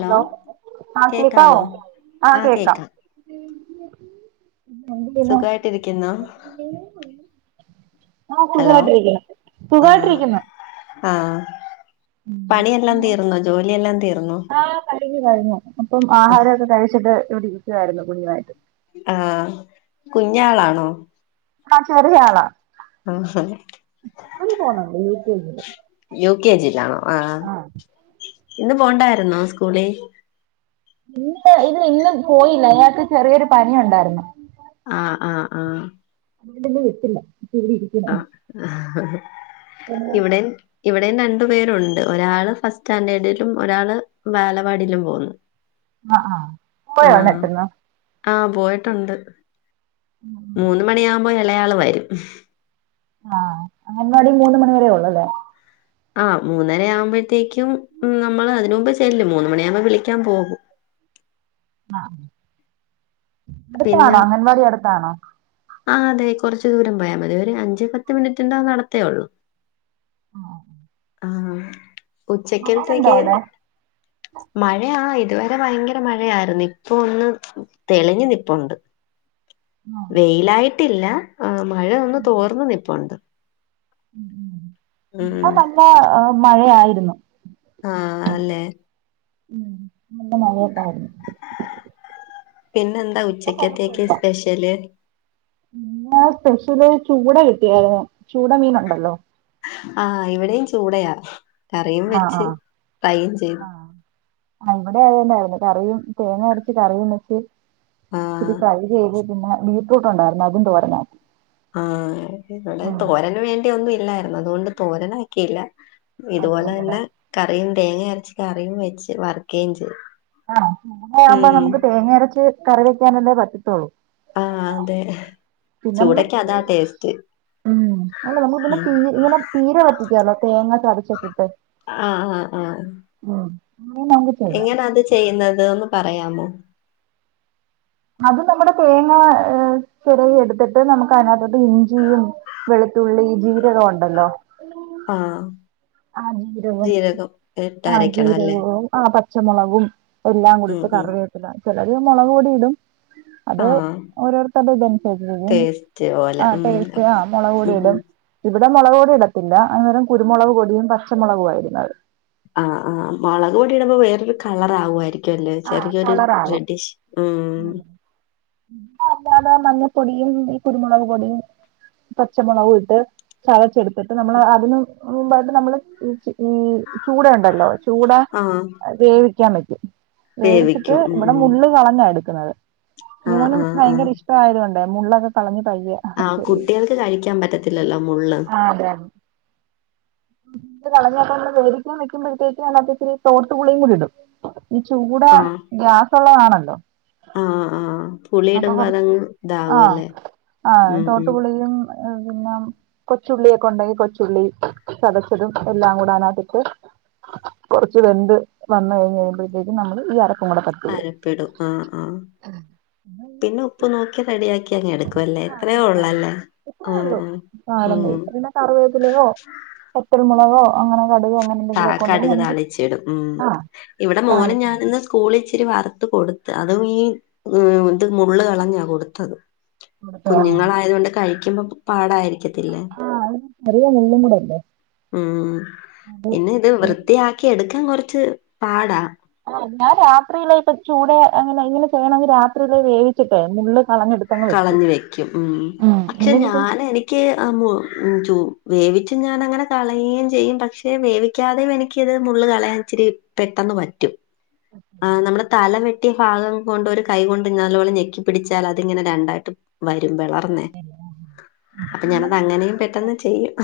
Hello ആഹ കേക്കാവോ? ആഹ കേക്കാം. എന്ത് ചെയ്യുന്നു സുഖായിട്ടിരിക്കുന്നോ? [unintelligible] ഹലോ സുഖായിട്ടിരിക്കുന്നു ആഹ സുഖായിട്ടിരിക്കുന്നു ആഹാ പണിയെല്ലാം തീർന്നോ ജോലിയെല്ലാം തീർന്നോ കഴിഞ്ഞ് കഴിഞ്ഞു ഇപ്പം ആഹാരമൊക്കെ കഴിച്ചിട്ട് ഇവിടെ ഇരിക്കുവായിരുന്നു കുഞ്ഞുവായിട്ട് ആഹ് കുഞ്ഞാളാണോ ആഹ് ചെറിയാളാ ആഹാ പോകുന്നുണ്ട് യു കെ ജില് യു കെ ജി ലാണോ ആഹ് ഇന്ന് പോണ്ടായിരുന്നോ സ്കൂളി ഇന്ന് ഇന്ന് ഇന്ന് പോയില്ല ഇയാൾക്ക് ചെറിയൊരു പനി ഉണ്ടായിരുന്നു ആഹ് ആഹ് ആഹ് [unintelligible] ആഹ് ഇവിടെം ഇവിടെം രണ്ടു പേരുണ്ട് ഒരാൾ ഫസ്റ്റ് സ്റ്റാൻഡേർഡിലും ഒരാൾ ബാലവാടിലും പോകുന്നു [inaudible] ആഹ് ആഹ് [unintelligible] ആഹ് പോയിട്ടൊണ്ട് [inaudible] മൂന്ന് മണിയാകുമ്പോ ഇളയാള് വരും ആഹ് അകലവടി മൂന്ന് മണി വരെയ ഉള്ളൂ അല്ലേ? ആഹ് മൂന്നര ആവുമ്പോഴത്തേക്കും നമ്മള് അതിന് മുമ്പ് ചെല്ലും മൂന്ന് മണിയാകുമ്പോൾ വിളിക്കാൻ പോകും. ആ പിന്നെ അടുത്താണോ അംഗൻവാടി അടുത്താണോ ആ അതെ കുറച്ചു ദൂരം പോയാൽ മതി ഒരു അഞ്ച് പത്ത് മിനിറ്റ്ൻറ നടത്തേള്ളൂ. ആഹ് ആ ഉച്ചക്കൽത്തേക്ക്. അവിടെ മഴയാ ഇതുവരെ ഭയങ്കര മഴയായിരുന്നു ഇപ്പ ഒന്ന് തെളിഞ്ഞു നിപ്പുണ്ട്. [inaudible] വെയിലായിട്ടില്ല മഴ ഒന്ന് തോർന്ന് നിപ്പുണ്ട്. ഉം. [unintelligible] നല്ല മഴയായിരുന്നു. ആ അല്ലെ ഉ നല്ലങൾ [unintelligible] പിന്നെന്താ ഇപ്പൊ ഉച്ചക്കത്തേക്ക് സ്പെഷ്യല്. നിന് സ്പെഷ്യല് ചൂട മീൻ കിട്ടിയായിരുന്നു ചൂട മീന ഉണ്ടല്ലോ? ആഹ് ഇവിടെയും ചൂടയാ കറിയും ആഹ് വെച്ച് ആഹ് ഫ്രൈയും ചെയ്തു ആഹ് ആ ഇവിടെ അത് തന്നായിരുന്നു. കറിയും തേങ്ങ അരച്ച് കറിയും വെച്ച്. ആ. ഇച്ചിരി ഫ്രൈ ചെയ്ത്. പിന്നെ ബീറ്റ്റൂട്ട് ഉണ്ടായിരുന്നു അതും തോരനാക്കി ആഹ ഇവിടെ ആഹ് തോരന് വേണ്ടി ഒന്നും ഇല്ലായിരുന്നു അതുകൊണ്ട് തോരനാക്കിയില്ല. ഇതുപോലെ തന്നെ കറിയും തേങ്ങ അരച്ച് കറിയും വെച്ച് വറക്കുകയും ചെയു ആഹ് [unintelligible] ആവുമ്പോ നമുക്ക് തേങ്ങ അരച്ച് കറി വെക്കാനല്ലേ പറ്റത്തുള്ളൂ. ആഹ് അതെ പിന്നെ നമ്മള് ചൂടക്ക് അതാ ടേസ്റ്റ് ഉ അല്ല നമ്മ ഉം ഇന്നെ ഇങ്ങനെ.. പീരവറ്റിക്കാലോതേങ്ങ ചതച്ചിട്ടിട്ട് ആഹ് ആഹ് ആഹ് ഉം എങ്ങനൊ അത് ചെയ്യുന്നത് ന്ന് പറയാമോ? അത് നമ്മുടെ തേങ്ങ ചിരവി എടുത്തിട്ട് നമുക്ക് അതിനകത്തോട് ഇഞ്ചിയും. വെളുത്തുള്ളി ജീരകം ഉണ്ടല്ലോ? ആഹ് ആഹ് ജീരകവും ജീരകം ആഹ് ഇട്ടരക്കണം അല്ലേ ജീരകവും ആ പച്ചമുളകും എല്ലാം ഉം കൂടിട്ട് കറിവേപില ചിലര് മുളക് പൊടി ഇടും. ! ! ! !? അത് ഓരോരുത്തരുടൊ ഇതനുസരിച്ചരിക്കും ടേസ്റ്റ് പോലെ ആ ഉം ടേസ്റ്റ് ആ മുളക് പൊടി ഉം ഇടും. ഇവിടെ മുളക് പൊടി ഇടത്തില്ല അന്നേരം കുരുമുളക് പൊടിയും പച്ചമുളകും. ആയിരുന്നു ഇട ആഹ് ആഹ് മുളക് പൊടി ഇടുമ്പ വേറൊരു കളർ ആവുവായിരിക്കും ല്ലേ ആഹ് ചെറിയൊരു കളറാകും ഡഡിഷ് ഉം അല്ലാതെ മഞ്ഞൾപ്പൊടിയുംഈ കുരുമുളക് പൊടിയും. പച്ചമുളകും ഇട്ട് ചതച്ചെടു എന്നട്ട് നമ്മൾ അതിന് മുമ്പായിട്ട് നമ്മൾ ഈ ചൂട ഉണ്ടല്ലോ ചൂട. ആഹ് വേവിക്കാൻ പറ്റും വേവിച്ചിട്ട് വേവിക്കും ഉം ഇവിടെ ഉം മുള്ള് കളഞ്ഞാ എടുക്കുന്നത് ആഹ് മോനും ആഹ് ആഹ് ഭയങ്കര ഇഷ് ഷ്ടായത് കൊണ്ടേ മുള്ളൊക്കെ കളഞ്ഞ് പയ്യേ ആഹ കുട്ടികൾക്ക് കഴിക്കാൻ പറ്റത്തില്ലല്ലോ മുള്ള്. ആ അതെ കളഞ്ഞപ്പോ വേവിക്കാൻ വെക്കുമ്പോഴത്തേക്ക് അതിനകത് ത്തിരി തോട്ടു പുളിയും കൂടി ഇടും. ഈ ചൂട ആഹ് ഗ്യാസള്ളതാണല്ലോ ആഹ് ആഹ് അപ്പൊ പുളിയിടുമ്പോ കുറച്ച് അതങ്ങ് ആഹ് ഇതാകുവല്ലേ ആഹ് ഉം ഉം തോട്ടുപുളിയും പിന്നെ കൊച്ചുള്ളിയൊക്കെ ഉണ്ടെങ്കി കൊച്ചുള്ളി. ചതച്ചതും എല്ലാം കൂടൊ അതിനകത്ത്ഇട്. കുറച്ച് വെന്ത് വന്ന് കഴിഞ്ഞ് കഴിയുമ്പോഴത്തേക്കും. നമ്മള് ഈ അരപ്പും കൂടെ തട്ട് അരപ്പിടും ആ ആഹ പിന്നെ ഉപ്പ് നോക്കി റെഡി ആക്കി അങ്ങെ എടുക്കും. ക്കൊല്ലേ ഇത്രയേ ഒള്ളല്ലേ ഇത്രേ ആഹ് ഉള്ളൂ ആഹ് നാടൻ ഉം വേപ്പ് പിന്നെ കറിവേപ്പിലയോ കുരുമുളകോ അങ്ങനെ കടുകോ അങ്ങനെ താ എന്തെങ്കിലൊക്കെ ഒണ്ടെങ്കിൽ കടുക് നമക്ക് താളിച്ചിടും ആ കാണി സ്കൂളി ഇച്ചിരി വറുത്ത് കൊടുത്ത് അതും ഈ ഇത് മുള്ള് കളഞ്ഞാ കൊടുത്തത് കുഞ്ഞുങ്ങളായതുകൊണ്ട് കഴിക്കുമ്പോ പാടായിരി ആഹ് ചെറിയ മുളളും കൂടല്ലേ ഉം പിന്നെ ഇത് വൃത്തിയാക്കി എടുക്കാൻ കുറച്ച് പാടാ ആ ഞാൻ രാത്രിയിലെ ഇപ്പ ചൂടെ അങ്ങനെ ഇങ്ങനെ ചെയ്യണമെങ്കിൽ രാത്രിയിലെ വേവിച്ചിട്ടെ മുള്ള് കളഞ്ഞെടു കളഞ്ഞ് വെക്കും ഉം പക്ഷെ ഇല്ലെങ്കി ഞാൻ എനിക്ക് ക്ക് വേവിച്ച് ഞാനങ്ങനെ കളയേം ചെയ്യും പക്ഷെ വേവി ക്കാതെയും എനിക്കിത് മുള്ള് കളയാൻ ഇച്ചിരി പെട്ടെന്ന് പറ്റും ആഹ് നമ്മുടെ തല വെട്ടിയ ഭാഗം കൊണ്ട് ഒരു കൈ കൊണ്ട് നല്ലപോലെ ഞെക്കി പിടിച്ചാൽ അതിങ്ങനെ രണ്ടായിട്ട് വരും വളർന്നേ അപ്പൊ പിന്നെ ഞാനത് അങ്ങനെയും പെട്ടെന്ന് ചെയ്യും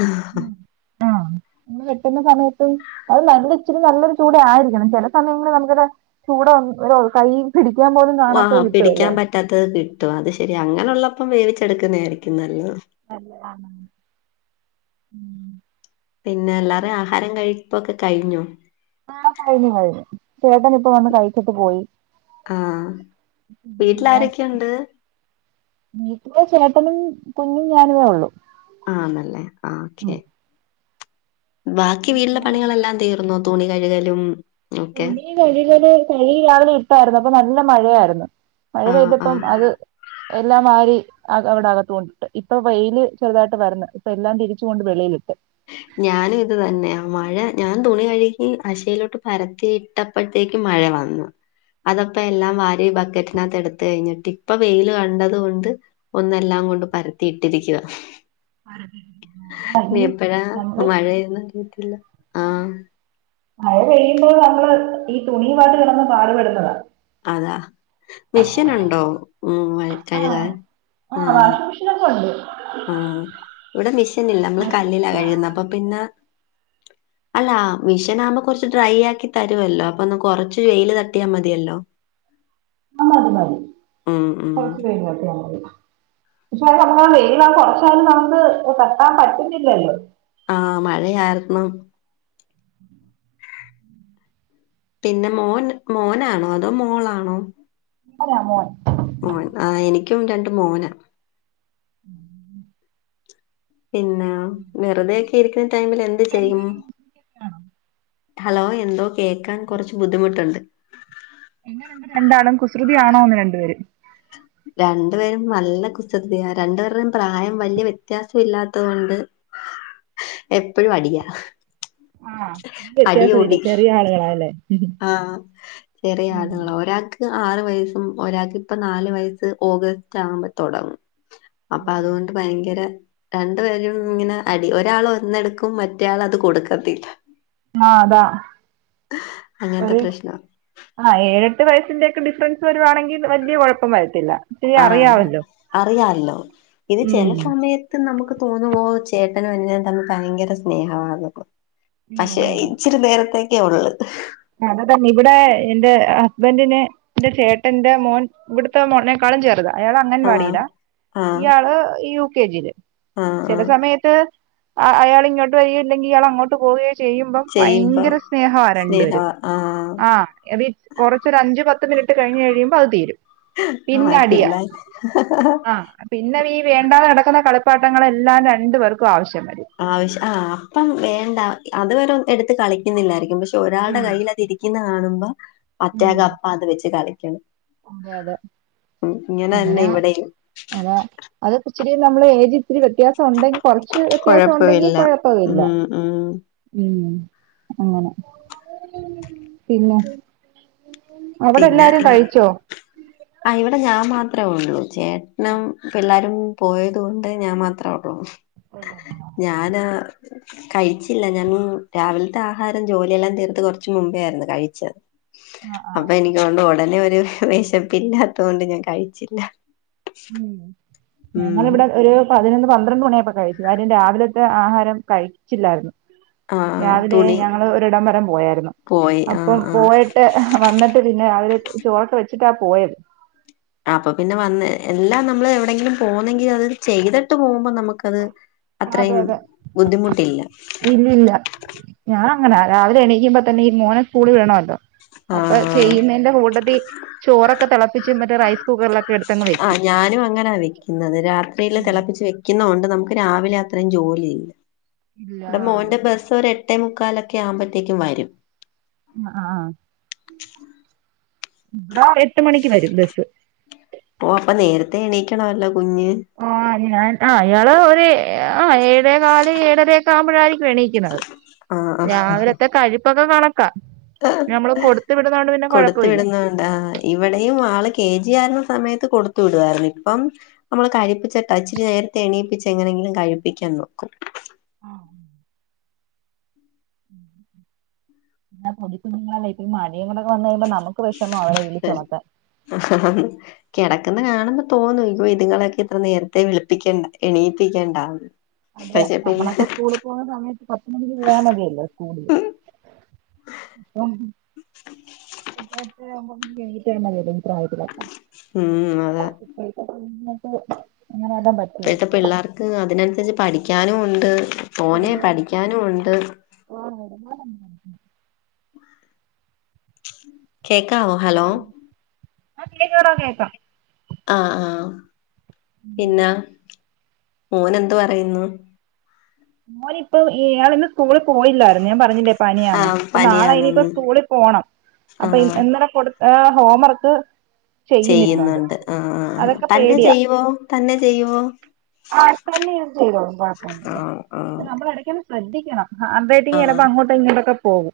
[inaudible] ഇനി കിട്ടുന്ന സമയത്ത് അത് നല്ല ഇച്ചിരി നല്ലൊരു ചൂട ആയിരിക്കണം ചില സമയങ്ങളിൽ നമുക്കിടെ ചൂട ഒന്ന് ഒരു കഴു പിടിക്കാൻ പോലും ഓ കാണാത്തത് കിട്ടുവല്ലോ പിടിക്കാൻ പറ്റാത്തത് കിട്ടും അത് ശരി അങ്ങനെയുള്ളപ്പം വേവിച്ചെടുക്കുന്ന ആയിരിക്കും നല്ലത് നല്ലതാണ് ഉം പിന്നെ എല്ലാവാരും ആഹാരം കഴിപ്പൊക്കെ കഴിഞ്ഞോ ആഹ് കഴിഞ്ഞു കഴിഞ്ഞു ചേട്ടൻ ഇപ്പം വന്ന് കഴിച്ചിട്ട് പോയി ആഹ് പിന്നെ വീട്ടില് മോൻ ആരൊക്കെയുണ്ട് വീട്ടില് ചേട്ടനും കുഞ്ഞും ഞാനമേ ഉള്ളൂ ആണല്ലേ ആഹ് ഓക്കെ ബാക്കി വീട്ടിലെ പണികളെല്ലാം തീർന്നോ തുണി കഴുകലും ഒക്കെ തുണി കഴുകല് കഴി രാവിലെ ഇട്ടായിരുന്നു അപ്പൊ നല്ല മഴയായിരുന്നു മഴ ആഹ് പെയ്തപ്പം ആഹ് അത് എല്ലാം വാരി അ അവിടെ അകത്തു കൊണ്ടിട്ട് ഇപ്പൊ വെയില് ചെറുതായിട്ട് വരന്ന് ഇപ്പൊ എല്ലാം തിരിച്ചു കൊണ്ട് വെളിയിലിട്ട് ഞാനും ഇത് തന്നെയാ മഴ ഞാൻ തുണി കഴുകി അശയിലോട്ട് പരത്തി ഇട്ടപ്പഴത്തേക്ക് മഴ വന്നു അതപ്പ എല്ലാം വാരി ബക്കറ്റിനകത്ത് എടുത്ത് കഴിഞ്ഞിട്ട് ഇപ്പൊ വെയില് കണ്ടത് കൊണ്ട് ഒന്നെല്ലാം കൊണ്ട് പരത്തിയിട്ടിരിക്കുവ ആഹ് മല്ലി അപ്പഴ മഴയൊന്നും കേട്ടില്ല ആഹ് മഴ പെയ്യുമ്പോൾ നമ്മള് ഈ തുണിയുമായിട്ട് കിടന്ന് പാടുപെടുന്നതാ അതാ മിഷീനുണ്ടോ ഉം ആഹ് കഴുകാൻ? ആഹ് വാഷിംഗ് മെഷീനൊക്കെ ഉണ്ട് ആഹ് ഇവിടെ മിഷനില്ല നമ്മള് കല്ലിലാ കഴുകുന്ന അപ്പൊ പിന്നെ അല്ല മിഷനാവുമ്പ കൊർച്ച് ഡ്രൈആക്കി തരുവല്ലോ അപ്പൊ ഒന്ന് കൊറച്ച് വെയ്ല് തട്ടിയാമതിയല്ലോ.. ആഹ് മതി ഉം, ഉം. കൊർച്ചു കഴിഞ്ഞോട്ടെ പക്ഷെ നമ്മ [unintelligible] കൊറച്ച ന്നലും നമ്മുക്ക് കെട്ടാൻ പറ്റിന്നില്ലല്ലോ ആഹ് മഴ ആയിർന്നു പിന്നെ മോൻ മോനാണോ അതോ മോളാണോ അല്ല മോൻ ഉം ആഹ് എനിക്കും രണ്ട് മോനാ പിന്നെ വെറുതെക്കെ ഇരിക്കുന്ന ടൈമിൽ എന്ത് ചെയ്യും ഹലോ എന്തോ കേക്കാൻ കുറച്ച് ബുദ്ധിമുട്ടുണ്ട് എങ്ങനെണ്ട് രണ്ടാളും കുസൃതിയാണോന്ന് രണ്ടുപേരും രണ്ടു പേരും നല്ല കുസൃതിയ രണ്ടുപേരുടെയും പ്രായം വല്യ വ്യത്യാസഇല്ലാതോണ്ട് എപ്പഴും അടിയ.. വ്യത്യാസവില്ല ചെറിയആളുകളാലെ. ആഹ് ചെറിആള്കള.. ഒരാക്ക് ആറ് വയസ്സും ഒരാക്ക്ഇപ്പ ന്നാല് വയസ്സ് ഓഗസ്റ്റ്ആവുമ്പ ത്തൊടങ്ങും. അപ്പ അതുകൊണ്ട് ഭയങ്കര രണ്ടുപേരും ഇങ്ങനെ അടി ഒരാളൊരു ഒന്നെടുക്കും മറ്റെയാളത് കൊടുക്കത്തില്ല.. മാ താ അങ്ങനത്തെ ഒര് പ്രശ്ന ആ ഏഴെട്ട് വയസ്സിന്റെക്കെ ഡിഫ്രൻസ് വരുവാണെങ്കി വല്യകൊഴപ്പംവരത്തില്ല. ആഹ് അത് അറിയാല്ലോ ഇനി ഉം ചെലസമയത് ത്ത് നമുക്ക് തോന്നുവോ ചേട്ടനും അനുജനും തമ്മിൽ ഭയങ്കര സ്നേഹവാന്നെന്ന്. പഷേ ഇച്ചിരി നേരത്തേക്കേഒള്ള്.. അത് തനെ ഇവിടെ എന്റെ ഹസ്ബന്റിന് ന്റെ ചേട്ടന്റെ മോൻ ഇവ്ട്ത്തെമോനെക്കാളും ചെർതാ.. അയാള് ആഹ് അംഗൻവാടിയിലാ ആഹ് ഇയാള് യു കെ ജില് ആഹ് ആഹ് ചെലസമയത്ത് ട്ട് അയാള് ഇങ്ങോട്ട് വരികയും ഇല്ലെങ്കി ഇയാള് അങ്ങോട്ട് പോവേം ചെയ്യുമ്പം ചെയ്യുമ്പം ഭയങ്കര സ്നേഹവ രണ്ട് വെരും.. സ്നേഹവാ ആഹ് ആ എവി കൊറച്ചൊരു അഞ്ച്പത്ത് മിനിറ്റ് കഴിഞ്കഴിയുമ്പ അത് തീരും. ഹ് ഹാ പിന്നെ പിള്ളേര് ഹഹഹാ പിനെ വീ വേണ്ടാതകെടക്കണ കളിപ്പാട്ടങ്ങളെല്ലാം രണ്ട്പേർക്കും ആവശ്യംവരും. ആവശ്യം ആ അപ്പം വേണ്ട അത് വരൊന്ന് എടുത്ത് കളിക്കുന്നില്ലായിരിക്കും പക്ഷെ ഒരാൾടെ കയ്യിലതിരി ക്ക്ന്നാടുബോ ഉം മറ്റാക്ക് അപ്പ അത് വെച്ച് കളിക്കണം.. അതെ അതെ മ് ഇങ്ങനെന്നെ അങ്ങനെ ഇവിടെയും. അതാ അതൊക്കെഇച്ചിരി നമ്മള് ഏജ് ഇത്തിരി വ്യത്യാസഉണ്ടെങ്കി കൊറച്ച് വ്യത്യാസഉണ്ടെങ്കി കൊഴപ്പവില്ല. മ് ഉം അങ്ങനെ പിനെ.. [unintelligible] പിനെ അ ഇവിടെ ഞാമാത്രേ ഒള്ളൂ. ചേട്ട്നും പിള്ളാരും പോയത്കൊണ്ട് ഞാൻ മാത്രേ ഒള്ളൂ. ഞാനാ കഴിച്ചില്ല ഞാൻ രാവിൽത്തെ ആഹാരം ജോലിയെല്ലാം തീർത്ത് കൊർച്ച് മുമ്പേയിരുന്നു കഴിച്ചത്. ആഹ് അ അപ്പഎനിക്കോണ്ട് ഒടനെ ഒരു വെശപ്പില്ലാത്തോണ്ട് ഞാൻ കഴിച്ചില്ല.. ഉം ഉം ഞങ്ങളിവിടെ ഒരു പതിനൊന്ന് പന്ത്രണ്ട് മണിയായ്പ്പകഴിച്ചു. കാര്യം രാവിലത്തെ ആഹാരം കഴിച്ചില്ലായിരുന്നു. ആഹ് രാവിലെ തുണി ഞങ്ങള് ഒരിടംവരം പോയാര്ന്നു പോയി ആഹ് അപ്പം ആഹ് പോയ ട്ട് വന്നിട്ട് പിന്നെ അവര് ചോറൊക്കെവെച്ചിട്ടാ പോയത്.. അപ്പപിനെ വന്ന് എല്ലാം ന്നമ്മള് എവിടെങ്കിലും പോന്നെങ്കി അത് ചെയ്തിട്ട് പോവുമ്പോ ന്നമുക്കത് അതെ അത്രയും അതെ ബുദ്ധിമുട്ടിയില്ല ഇല്ലില്ല ഞാനങ്ങനാ രാവിലെ എണീക്കുമ്പോ തന്നെ ഈ മോനെ സ്കൂളി വേണമല്ലോ അപ്പ ആഹ് ചെയ്യുന്നെന്റെ കൂട്ടത്തി ചോറൊക്കെ തളപ്പിച്ച് മറ്റേ റൈസ് കുക്കറിലൊക്കെ എടു ആഹ് ഞാനും അങ്ങനാ വെക്കുന്നത് രാത്രിയില് ഉം തെളപ്പിച്ച് വെ ക്ക്ന്നോണ്ട് ന്നമക്ക് രാവിലെ അത്രേം ജോലിഇല്ല ഇല്ല ഇവടെ ആ അതെ മോന്റെ ബെസ് ഒരെട്ടേ മുക്കാലൊക്കെ ആവുമ്പത്തേക്കും വരും. ആഹ് ഇവ്ടെ എട്ട്മണിക്ക് വരും ബെസ്സ് ഓ അപ്പ നേരത്തെ എണീക്കണവല്ലോ കുഞ്ഞ്. മോൻ ഞാൻ അയാള് ഒര് ആ ഏഴേ കാല് ഏഴരൊക്കെ ആവുമ്പഴായിരിക്കും എണീ ആഹ് [unintelligible] ആഹ് രാവിലത്തെ കഴിപ്പൊക്കെ കണക്കാ നമ്മള് കൊടുത്തുവിടുന്നെ കൊണ്ട് പിന്നെ കുഴപ്പവില്ല ന്താ ഇവിടെയും ആള് കെ ജി ആയിരുന്ന സമയത്ത് കൊടുത്തു വിടായിരുന്നു ഇപ്പം നമ്മള് കഴിപ്പിച്ചാട്ട ച്ചിരി നേരത്തെ എണീപ്പിച്ച് എങ്ങനെങ്കിലും കഴിപ്പിക്കാൻ നോക്കു ആഹ് [unintelligible] വിഷമാ അവരെ വിളിച്ചുണർത്താൻ അഹഹ കിടക്കന്ന കാണുമ്പോ തോന്നു ഇവേ ഇതുങ്ങളൊക്കെ ഇത്ര നേരത്തെ വിളിപ്പിക്കേണ്ട എണീപ്പിക്കേണ്ടാ അതെ നമ്മളൊക്കെ സ്കൂള് പോകുന്ന സമയത്ത് പത്ത് മണിക്ക് പോയാൽ മതിയല്ലോ സ്കൂളില് ഉം എട്ട ട്ടരാവുമ്പോ കയും ഉം അതാ [unintelligible] ഇങ്ങനെ വല്ലൻ പ ഇപ്പഴത്തെ പിള്ളാർക്ക് അതിനനുസരിച്ച് പഠിക്കാനു ഉണ്ട് തോനെ പഠിക്കാനു ഉണ്ട് ഓഹ് എടങ്ങറൊന്നല്ല കേക്കാവോ ഹലോ ആഹ് കേക്കാടാ കേക്കാം അ ആഹ് പിന്നെ മോനെന്ത് പറയുന്നു മോനിപ്പൊ ഇയാളന്ന സ്കൂളി പോയില്ലാരുന്നു ഞാൻ പറഞ്ഞില്ലേ പനിയാന്ന് ആഹ് പ്പൊ നാളെ ഇനിയിപ്പോ പനിയാണെന്ന് സ്കൂളി പോണം അപ്പോ ഇ ആഹ് ഇന്നലെ കൊടുത്ത ഹോം വർക്ക് ചെയ്യുന്നുണ്ട് അ അ ആഹ് തന്നെ ചെയ്യുവോ തന്നെ ചെയ്യുവോ ആഹ് തന്നെയിരുന്ന് ചെയ്തോളും കുഴപ്പൊന്നില്ല ആഹ് ആഹ് നമ്മള് എടക്കൊന്ന് ശ്രദ്ധിക്കണം അന്തായിട്ട് ആഹ് ചിലപ്പോ അങ്ങോട്ടും ഇങ്ങോട്ടൊക്കെ പോകും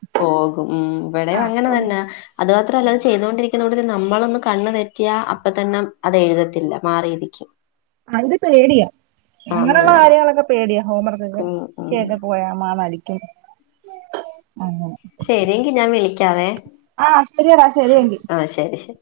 അതുമാത്രല്ല ചെയ്തോണ്ടിരിക്കുന്ന കൂട്ട കണ്ണ് തെറ്റിയ അപ്പോ തന്നെ എഴുതത്തില്ല മാറിയിരിക്കും [inaudible] അത് പേടിയാ അങ്ങനെയുള്ള ആന്നല്ലേ കാര്യങ്ങളൊക്കെ പേടിയ ഹോംവർകൊക്കെ ഉം ഉം ചെയ്ത് പോയാ മാ നടിക്കും അങ്ങനെ ശരി എങ്കി ഞാൻ വിളിക്കാവേ ആ ശരിയെടാ ശരി ശരിയെങ്കിൽ ആഹ് ശരി ശരി